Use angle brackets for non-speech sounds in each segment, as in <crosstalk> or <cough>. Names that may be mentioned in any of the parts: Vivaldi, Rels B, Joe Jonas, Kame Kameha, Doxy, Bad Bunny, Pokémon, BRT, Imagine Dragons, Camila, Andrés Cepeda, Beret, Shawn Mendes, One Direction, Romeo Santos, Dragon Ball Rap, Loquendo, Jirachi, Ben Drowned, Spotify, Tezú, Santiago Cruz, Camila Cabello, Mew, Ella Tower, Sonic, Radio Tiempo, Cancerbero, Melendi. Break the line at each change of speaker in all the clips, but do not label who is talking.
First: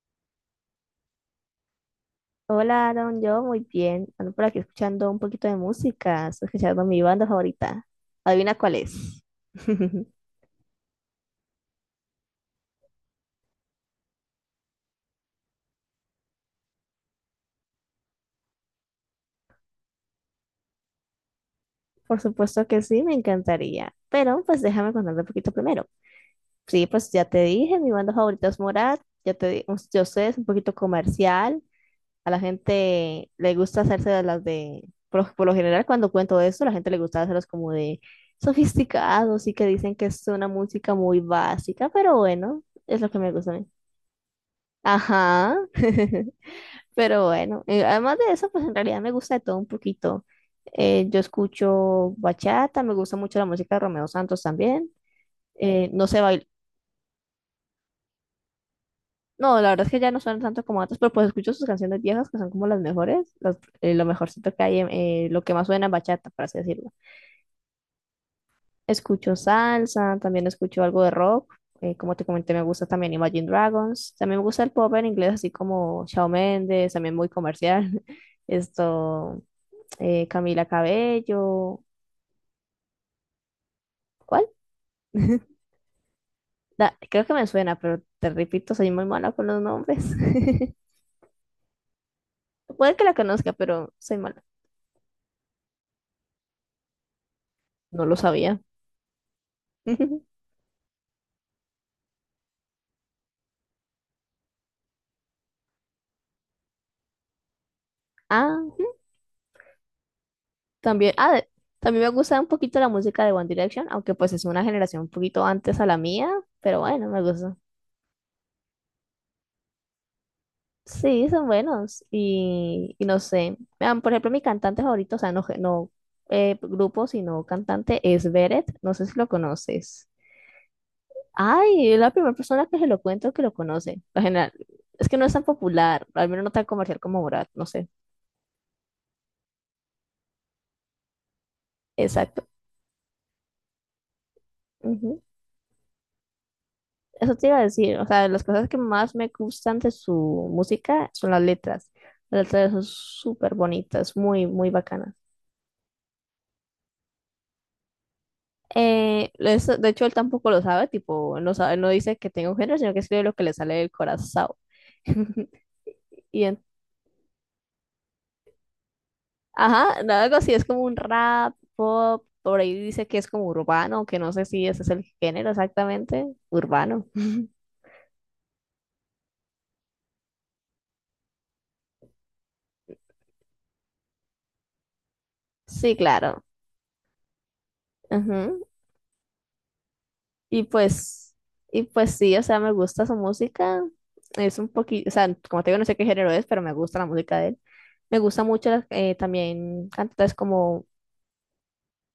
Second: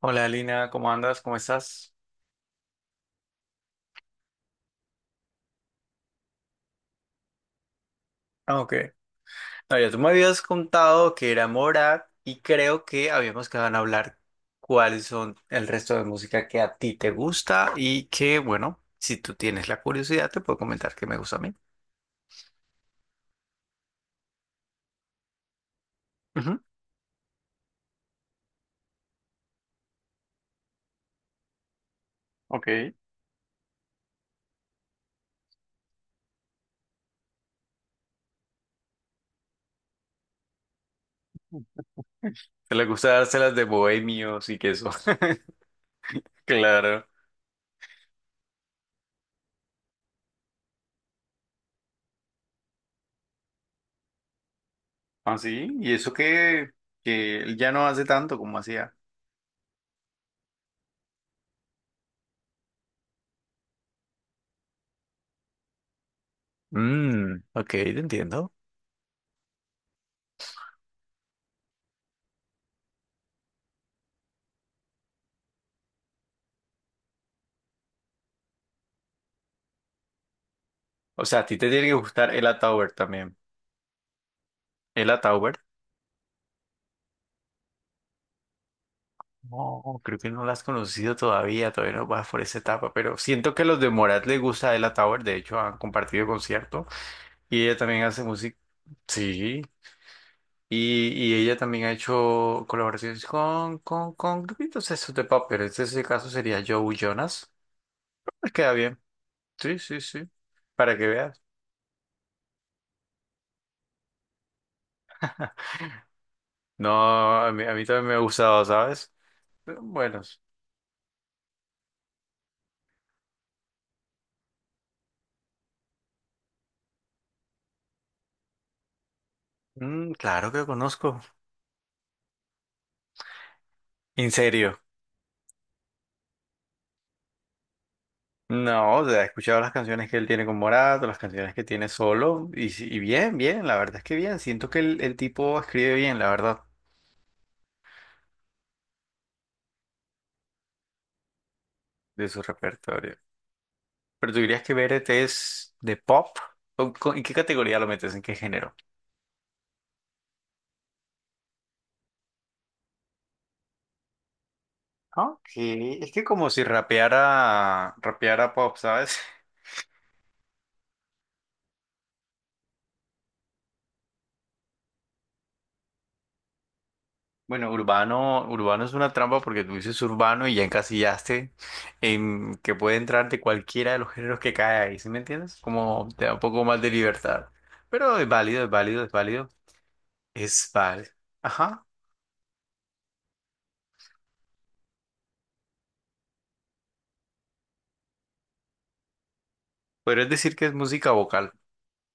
Hola, Lina, ¿cómo andas? ¿Cómo estás?
Hola, Aaron, yo muy bien. Ando por aquí escuchando un poquito de música. Estoy escuchando mi banda favorita. Adivina
Ah, ok.
cuál es.
No, ya tú
<laughs>
me habías contado que era Morat y creo que habíamos quedado en hablar cuáles son el resto de música que a ti te gusta y que, bueno, si tú tienes la curiosidad, te puedo comentar que me gusta a mí.
Por supuesto que sí, me encantaría. Pero pues déjame contarte un poquito primero.
Ujú.
Sí, pues ya te dije, mi banda favorita es Morat. Ya te di, yo sé, es un poquito comercial. A la
Ok. Te
gente le gusta hacerse de las de, por lo general cuando cuento eso, la gente le gusta hacerlos como de sofisticados y que dicen que es una música muy básica, pero bueno,
le
es
gusta
lo que me gusta a
dárselas de
mí.
bohemios y que eso. <laughs>
Ajá, <laughs>
Claro.
pero bueno, además de eso, pues en realidad me gusta de todo un poquito. Yo escucho bachata, me gusta mucho la música de Romeo Santos también.
Ah, sí.
Eh,
Y
no
eso
sé
que, que él ya no hace tanto como hacía.
no, la verdad es que ya no suenan tanto como antes, pero pues escucho sus canciones viejas que son como las mejores, lo mejorcito que hay, lo que más suena en bachata, por así decirlo.
Mm, ok, te entiendo.
Escucho salsa, también escucho algo de rock, como te comenté, me gusta también Imagine Dragons, también me gusta el pop en inglés, así como Shawn Mendes, también muy comercial, <laughs> esto, Camila
O sea, a ti te
Cabello,
tiene que gustar el Tower también.
¿cuál?
El
<laughs>
Tower.
Creo que me suena, pero te repito, soy muy mala con los
No,
nombres.
creo que no la has
<laughs>
conocido todavía, todavía no vas por esa etapa,
Puede que la
pero siento
conozca,
que los de
pero soy
Morat les
mala,
gusta Ella Tower, de hecho han compartido concierto y ella también
no lo
hace música,
sabía.
sí,
<laughs>
y, y ella también ha hecho colaboraciones con grupitos esos de pop, pero este ese caso sería Joe Jonas, les queda
Ah.
bien, sí, sí, sí, para que
También,
veas.
también me gusta un poquito la música de One Direction, aunque pues es una generación un poquito antes a la mía, pero
No,
bueno, me
a
gusta.
mí, a mí también me ha gustado, ¿sabes? Pero buenos.
Sí, son buenos y no sé. Vean, por ejemplo, mi cantante favorito, o sea, no, no grupo, sino cantante, es Beret. No sé si lo conoces.
Mm, claro que conozco,
Ay, es la primera persona que se lo cuento que lo conoce. Por
en
general,
serio.
es que no es tan popular, al menos no tan comercial como Morat, no sé.
No, o sea, he escuchado las canciones que él tiene con Morato, las canciones que tiene
Exacto.
solo, y, y bien, bien, la verdad es que bien. Siento que el tipo escribe bien, la verdad,
Eso te iba a decir, o sea, las cosas que más me gustan de su música son las letras.
de su
Las letras son
repertorio.
súper bonitas,
Pero tú
muy,
dirías
muy
que
bacanas.
BRT es de pop, en qué categoría lo metes? ¿En qué género?
De hecho, él tampoco lo sabe, tipo, no sabe, no dice que tenga un género, sino que escribe lo que le sale del corazón.
Ok,
<laughs>
es que
Y
como
en-
si rapeara pop, ¿sabes?
ajá, no, algo así, es como un rap, pop, por ahí dice que es como urbano, que no sé si ese es el género exactamente, urbano. <laughs>
Bueno, urbano es una trampa porque tú dices urbano y ya encasillaste en que puede entrar de cualquiera de los géneros que cae ahí, ¿sí me entiendes?
Sí,
Como te da un
claro.
poco más de libertad. Pero es
Ujú.
es válido.
Y
Es válido.
pues, y
Ajá.
pues sí, o sea, me gusta su música. Es un poquito, o sea, como te digo, no sé qué género es, pero me gusta la música de él. Me gusta mucho también
Podrías
cantantes
decir que es
como,
música vocal.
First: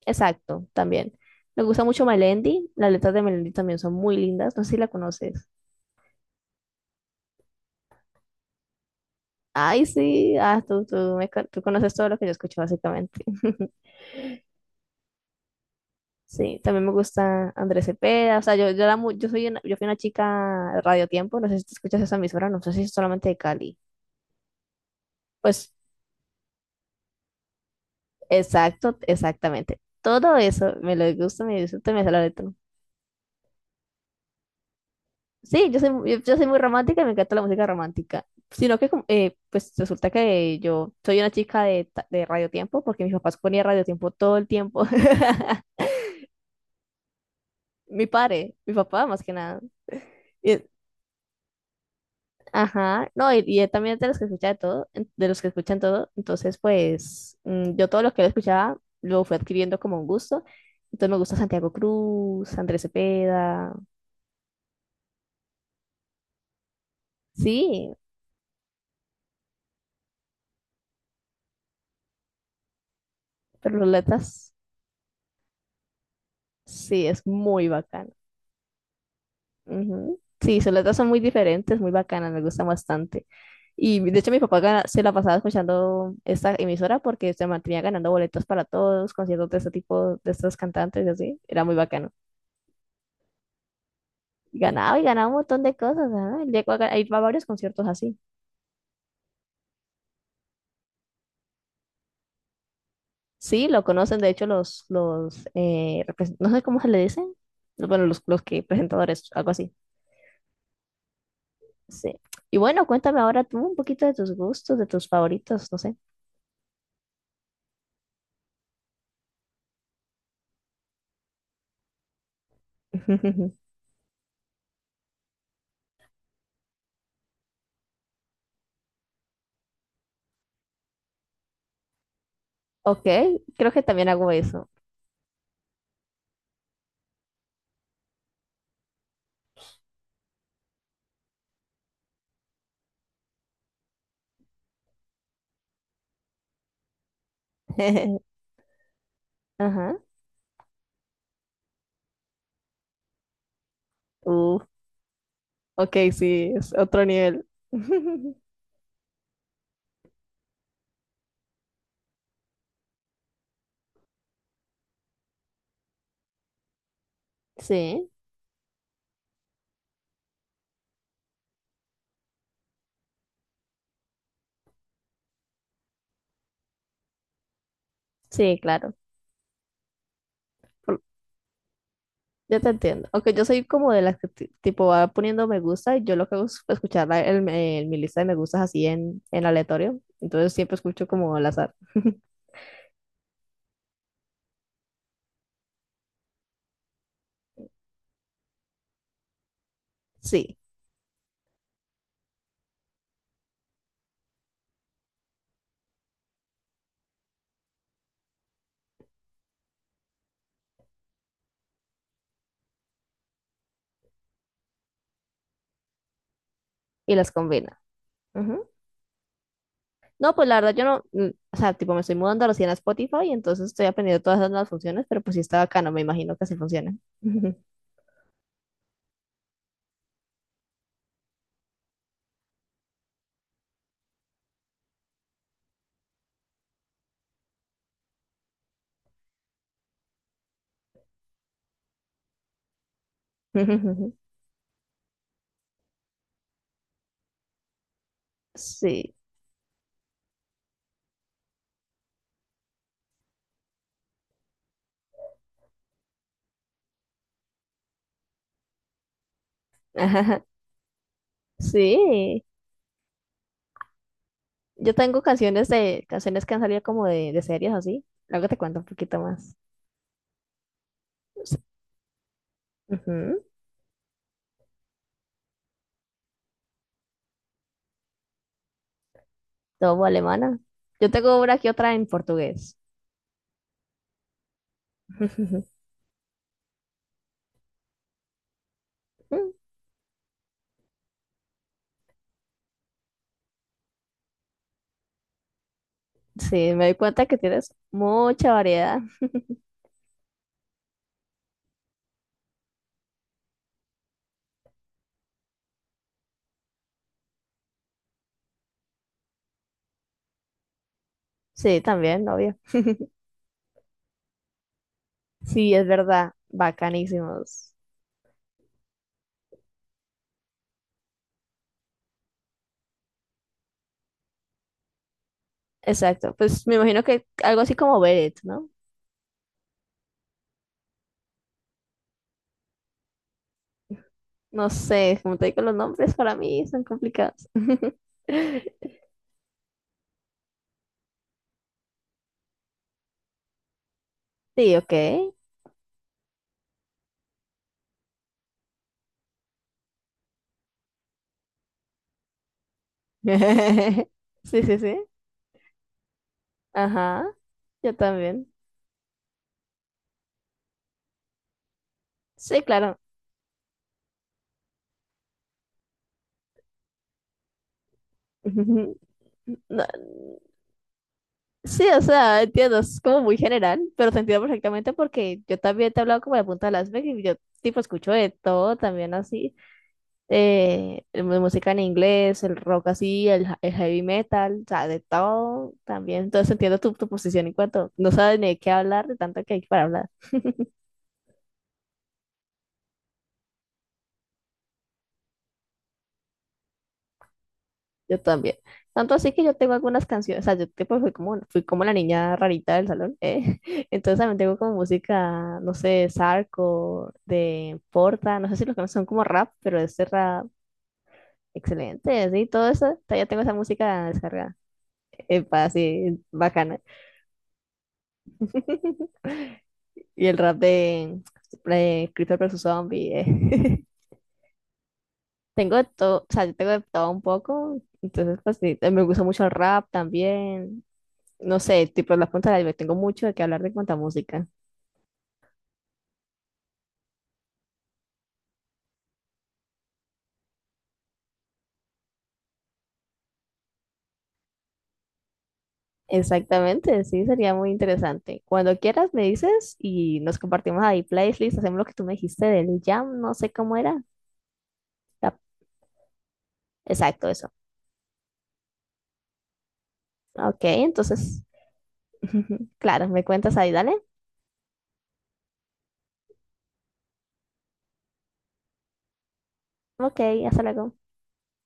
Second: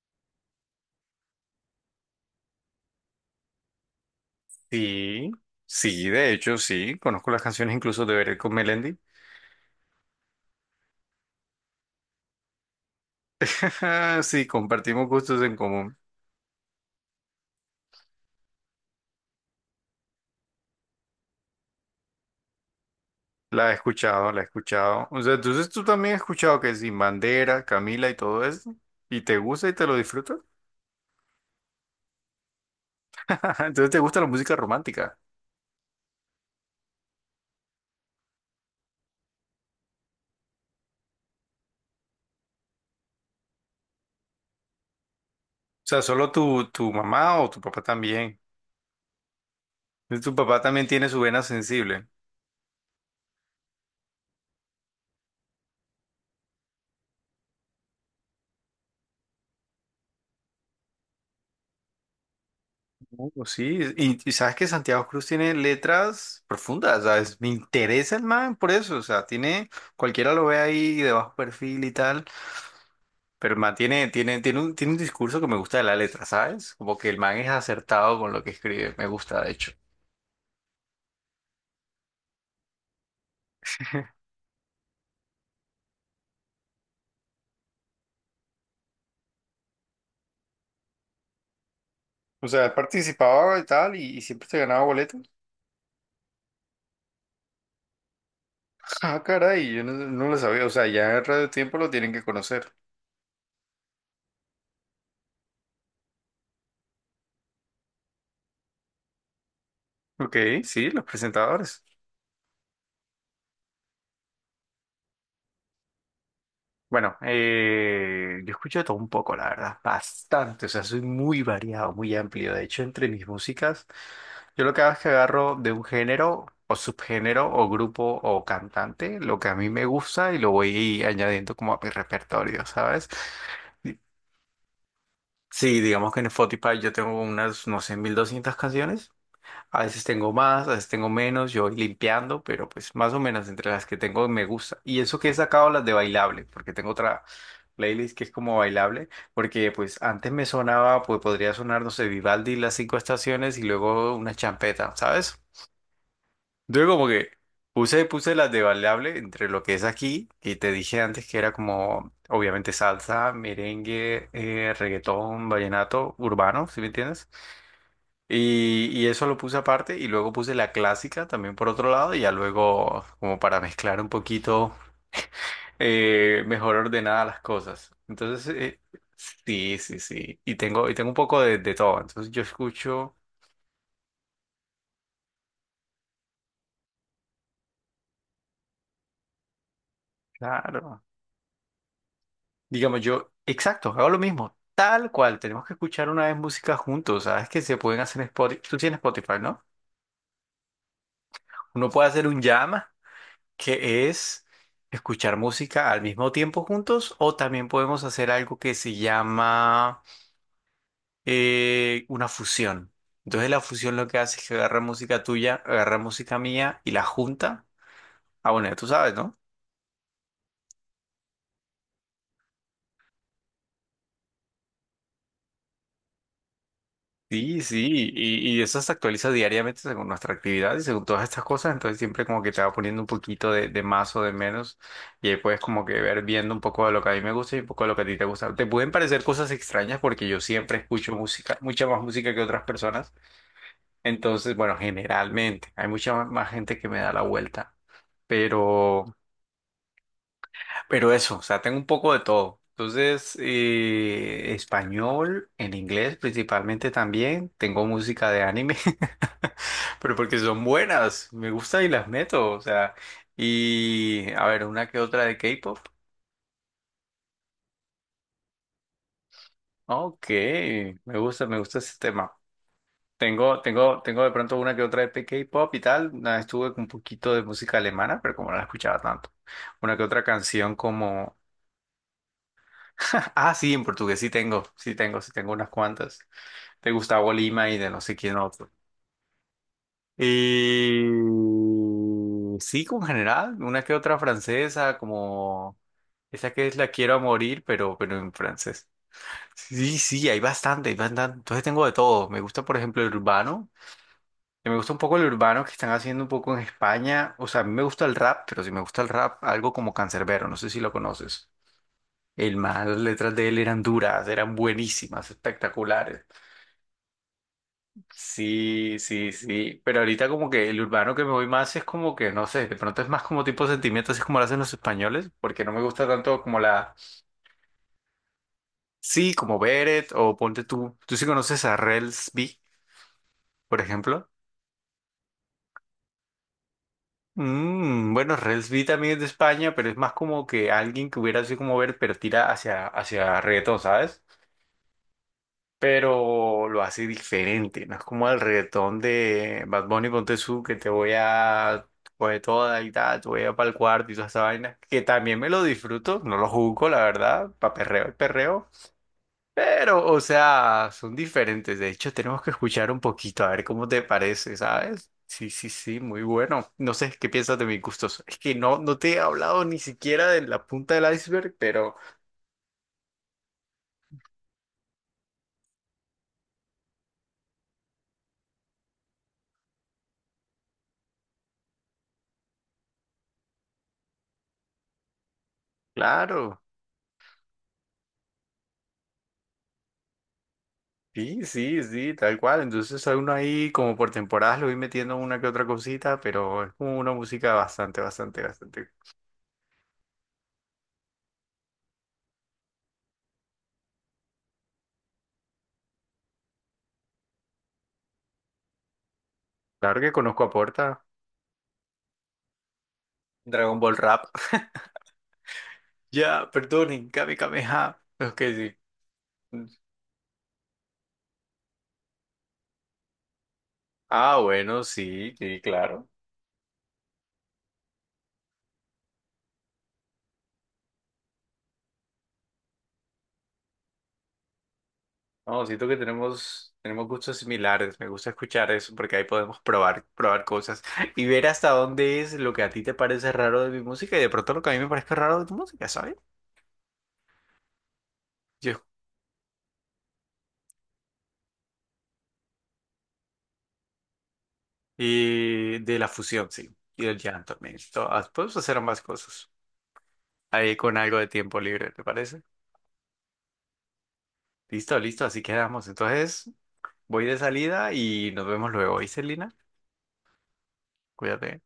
exacto, también. Me gusta mucho Melendi. Las letras de Melendi también son muy lindas. No sé si la
Sí,
conoces.
sí, de hecho, sí. Conozco las canciones incluso de Veré con Melendi.
Ay, sí, ah, tú conoces todo lo que yo escucho, básicamente. <laughs>
<laughs> Sí, compartimos gustos en común.
Sí, también me gusta Andrés Cepeda. O sea, era yo, soy una, yo fui una chica de Radio Tiempo. No sé si te escuchas esa emisora, no sé si es solamente de
La he
Cali.
escuchado, la he escuchado. O sea, entonces
Pues
tú también has escuchado que Sin Bandera, Camila y todo eso.
exacto,
¿Y te gusta y
exactamente.
te lo
Todo
disfrutas?
eso me lo gusta, me disfruto, y me sale la letra.
<laughs> Ajá, entonces te gusta la música romántica.
Sí, yo soy, yo soy muy romántica, me encanta la música romántica. Sino que, pues resulta que yo soy una chica de, de Radio Tiempo, porque mis papás ponían Radio Tiempo todo el tiempo. <laughs>
O sea, ¿solo tu, tu mamá o tu papá
Mi
también?
padre, mi papá más que nada.
Entonces, tu papá
Y-
también tiene su vena sensible.
ajá, no, y él también es de los que escucha de todo, de los que escuchan todo. Entonces, pues yo todo lo que él escuchaba lo fui adquiriendo como un gusto. Entonces me gusta Santiago Cruz, Andrés
Oh,
Cepeda,
sí, y sabes que Santiago Cruz tiene letras profundas, ¿sabes? Me
sí,
interesa el man por eso, o sea, tiene, cualquiera lo ve ahí de bajo perfil y tal, pero el man
pero los latas
tiene un discurso que me gusta de la letra, ¿sabes? Como
sí,
que el
es
man es
muy bacano.
acertado con lo que escribe, me gusta de hecho.
Ujú. Sí, sus latas son muy diferentes, muy bacanas, me gustan bastante. Y de hecho mi papá se la pasaba escuchando esta emisora porque se mantenía ganando boletos para todos, conciertos de este tipo, de estos cantantes y así. Era muy bacano.
O sea, él participaba y tal, y siempre se
Y
ganaba
ganaba y
boletos.
ganaba un
<laughs>
montón de cosas. Ajá, llegó a, a ir a varios conciertos así.
Ah, caray, yo no lo sabía. O sea, ya en Radio Tiempo lo tienen que conocer.
Sí, lo conocen, de hecho, los no sé cómo se le dicen. Bueno, los que presentadores, algo así.
Ok, sí, los presentadores.
Sí. Y bueno, cuéntame ahora tú un poquito de tus gustos, de tus favoritos, no sé.
Bueno, yo escucho de todo un poco, la verdad, bastante. O sea, soy muy variado, muy amplio. De hecho, entre mis
<laughs>
músicas, yo lo que hago es que agarro de un género o subgénero o grupo o cantante lo que a mí me gusta y lo voy añadiendo como a mi repertorio,
Ok,
¿sabes?
creo que también hago eso.
Sí, digamos que en Spotify yo tengo unas, no sé, 1200 canciones. A veces tengo más, a veces tengo menos, yo voy limpiando, pero pues más o menos entre las que tengo me gusta. Y eso que he sacado las de bailable, porque tengo otra playlist que es
<laughs>
como bailable, porque
Ajá.
pues antes me sonaba, pues podría sonar, no sé, Vivaldi, las cinco estaciones y luego una
Uh,
champeta, ¿sabes?
ok, sí, es
Entonces
otro
como que
nivel.
puse
<laughs>
las de bailable entre lo que es aquí, y te dije antes que era como, obviamente, salsa, merengue, reggaetón, vallenato, urbano, ¿sí me entiendes?
Sí,
Y eso lo puse aparte y luego puse la clásica también por otro lado y ya luego como para mezclar un poquito mejor ordenadas las cosas. Entonces,
sí, claro.
sí, sí, sí. Y tengo, y
Por-
tengo un poco de todo. Entonces yo
Yo te entiendo.
escucho,
Aunque yo soy como de las que tipo va poniendo me gusta y yo lo que hago es escuchar mi lista de me gustas así en, aleatorio. Entonces siempre
claro,
escucho como al azar. <laughs>
digamos yo, exacto, hago lo mismo, tal cual. Tenemos que escuchar una vez música juntos, ¿sabes? Que se pueden hacer en Spotify. Tú tienes Spotify, ¿no?
Sí.
Uno puede hacer un jam que es escuchar música al mismo tiempo juntos o también podemos hacer algo que se llama una fusión. Entonces la fusión lo que hace es que agarra música tuya, agarra música mía y la
Y las
junta.
combina.
Ah,
Ujú.
bueno, ya tú sabes, ¿no?
No, pues la verdad yo no, o sea, tipo me estoy mudando recién a Spotify, entonces estoy aprendiendo todas las nuevas funciones, pero pues sí está bacano, me imagino que así funciona.
Sí, sí, y eso se actualiza diariamente según nuestra actividad y según todas estas cosas, entonces siempre como que te va poniendo un poquito de más o de menos y ahí puedes como que ver viendo un poco de lo que a mí me gusta y un poco de lo que a ti te gusta. Te pueden parecer cosas extrañas porque yo siempre escucho música, mucha más música que otras personas,
<laughs>
entonces bueno, generalmente hay mucha más gente que me da la vuelta, pero...
Sí,
Pero eso, o sea, tengo un poco de todo. Entonces, español, en inglés principalmente también. Tengo música de anime, <laughs> pero porque
<laughs>
son buenas, me gusta y las
sí.
meto. O sea, y a ver, una
Yo
que
tengo
otra de
canciones
K-pop.
de, canciones que han salido como de series así. Luego te cuento un poquito más.
Ok, me
Sí.
gusta ese tema.
Ujú.
Tengo de pronto una que otra de K-pop y tal. Una vez estuve con un poquito de música alemana, pero como no la escuchaba tanto. Una que
Todo
otra
alemana.
canción
Yo
como...
tengo una aquí otra en portugués.
<laughs> Ah, sí, en portugués sí tengo unas
<laughs>
cuantas. De Gustavo Lima y de no sé quién otro. Y sí, con general, una que otra francesa, como esa que
Sí,
es
me
La
di
quiero a
cuenta que
morir,
tienes
pero en
mucha
francés.
variedad.
Sí, sí, hay bastante, hay bastante. Entonces tengo de todo. Me gusta, por ejemplo, el urbano. Y me gusta un poco el urbano que están haciendo un poco en España. O sea, a mí me gusta el rap, pero si me gusta el rap, algo como Cancerbero no sé si lo conoces.
Sí, también,
El
obvio.
man, las letras de él eran duras, eran buenísimas,
Sí, es
espectaculares.
verdad, bacanísimos.
Sí, sí, sí. Pero ahorita como que el urbano que me voy más es como que, no sé, de pronto es más como tipo sentimiento, así como lo hacen los españoles, porque no me gusta
Exacto,
tanto como
pues me
la...
imagino que algo así como Beret, ¿no?
Sí, como Beret o ponte tú. ¿Tú sí conoces a Rels B, por ejemplo?
No sé, como te digo, los nombres para mí son complicados.
Mm, bueno, Rels B
<laughs>
también es de España, pero es más como que alguien que hubiera así como Beret, pero tira hacia reggaetón, ¿sabes?
Sí, ok.
Pero lo hace diferente. No es como el reggaetón de Bad Bunny con Tezú, que te voy a coger toda y tal, te voy a para el cuarto
<laughs>
y toda esa
Sí,
vaina,
sí,
que
sí.
también me lo disfruto, no lo juzgo, la
Ajá,
verdad, para
yo
perreo y
también.
perreo, pero, o sea, son diferentes. De hecho, tenemos que
Sí,
escuchar
claro.
un poquito, a ver cómo te parece, ¿sabes? Sí, sí, sí, muy bueno. No sé qué piensas de mis gustos. Es que no
<laughs>
te he hablado ni
No,
siquiera de la punta del iceberg,
sí,
pero
o sea, entiendo, es como muy general, pero te entiendo perfectamente porque yo también te he hablado como de la punta de las vegas y yo tipo escucho de todo también así, el música en inglés, el rock así, el, el heavy metal, o sea, de todo también, entonces
claro.
entiendo tu posición en cuanto no sabes ni de qué hablar, de tanto que hay para hablar. <laughs>
Sí, sí, sí, tal cual. Entonces a uno ahí como por temporadas lo voy metiendo una que otra cosita, pero es como una música
Yo también.
bastante.
Tanto así que yo tengo algunas canciones, o sea, yo tipo fui como la niña rarita del salón, ¿eh? <laughs> Entonces también tengo como música, no sé, Sarco, de Porta, no sé si los que son como rap, pero
Claro
este
que conozco
rap
a Porta.
excelente, sí, todo eso, todavía tengo esa
Dragon Ball
música
Rap.
descargada,
<laughs>
para así,
Ya,
bacana.
perdonen, Kame Kameha. Ok, sí.
<laughs> Y el rap de, Creeper versus Zombie,
Ah, bueno, sí,
<laughs>
sí,
Tengo de
claro.
todo, o sea, yo tengo de todo un poco, entonces pues sí, me gusta mucho el rap también no sé, tipo las puntas del iceberg. Tengo mucho de qué hablar de cuánta música.
No, siento que tenemos gustos similares. Me gusta escuchar eso porque ahí podemos probar cosas <laughs> y ver hasta dónde es lo que a ti te parece raro de mi música y de pronto lo que a mí me parece raro de tu música, ¿sabes?
Exactamente, sí, sería muy interesante. Cuando
Yo
quieras me dices y nos compartimos ahí playlist, hacemos lo que tú me dijiste del jam, no sé cómo era. La-
Y de la fusión, sí. Y del
Exacto, eso.
llanto también. Podemos hacer ambas cosas.
Ok,
Ahí con algo de
entonces,
tiempo libre, ¿te parece?
<laughs> claro, me cuentas ahí, dale.
Listo, listo, así quedamos. Entonces, voy de salida y nos vemos luego, ¿y Celina?
Ok, hasta luego.
Cuídate.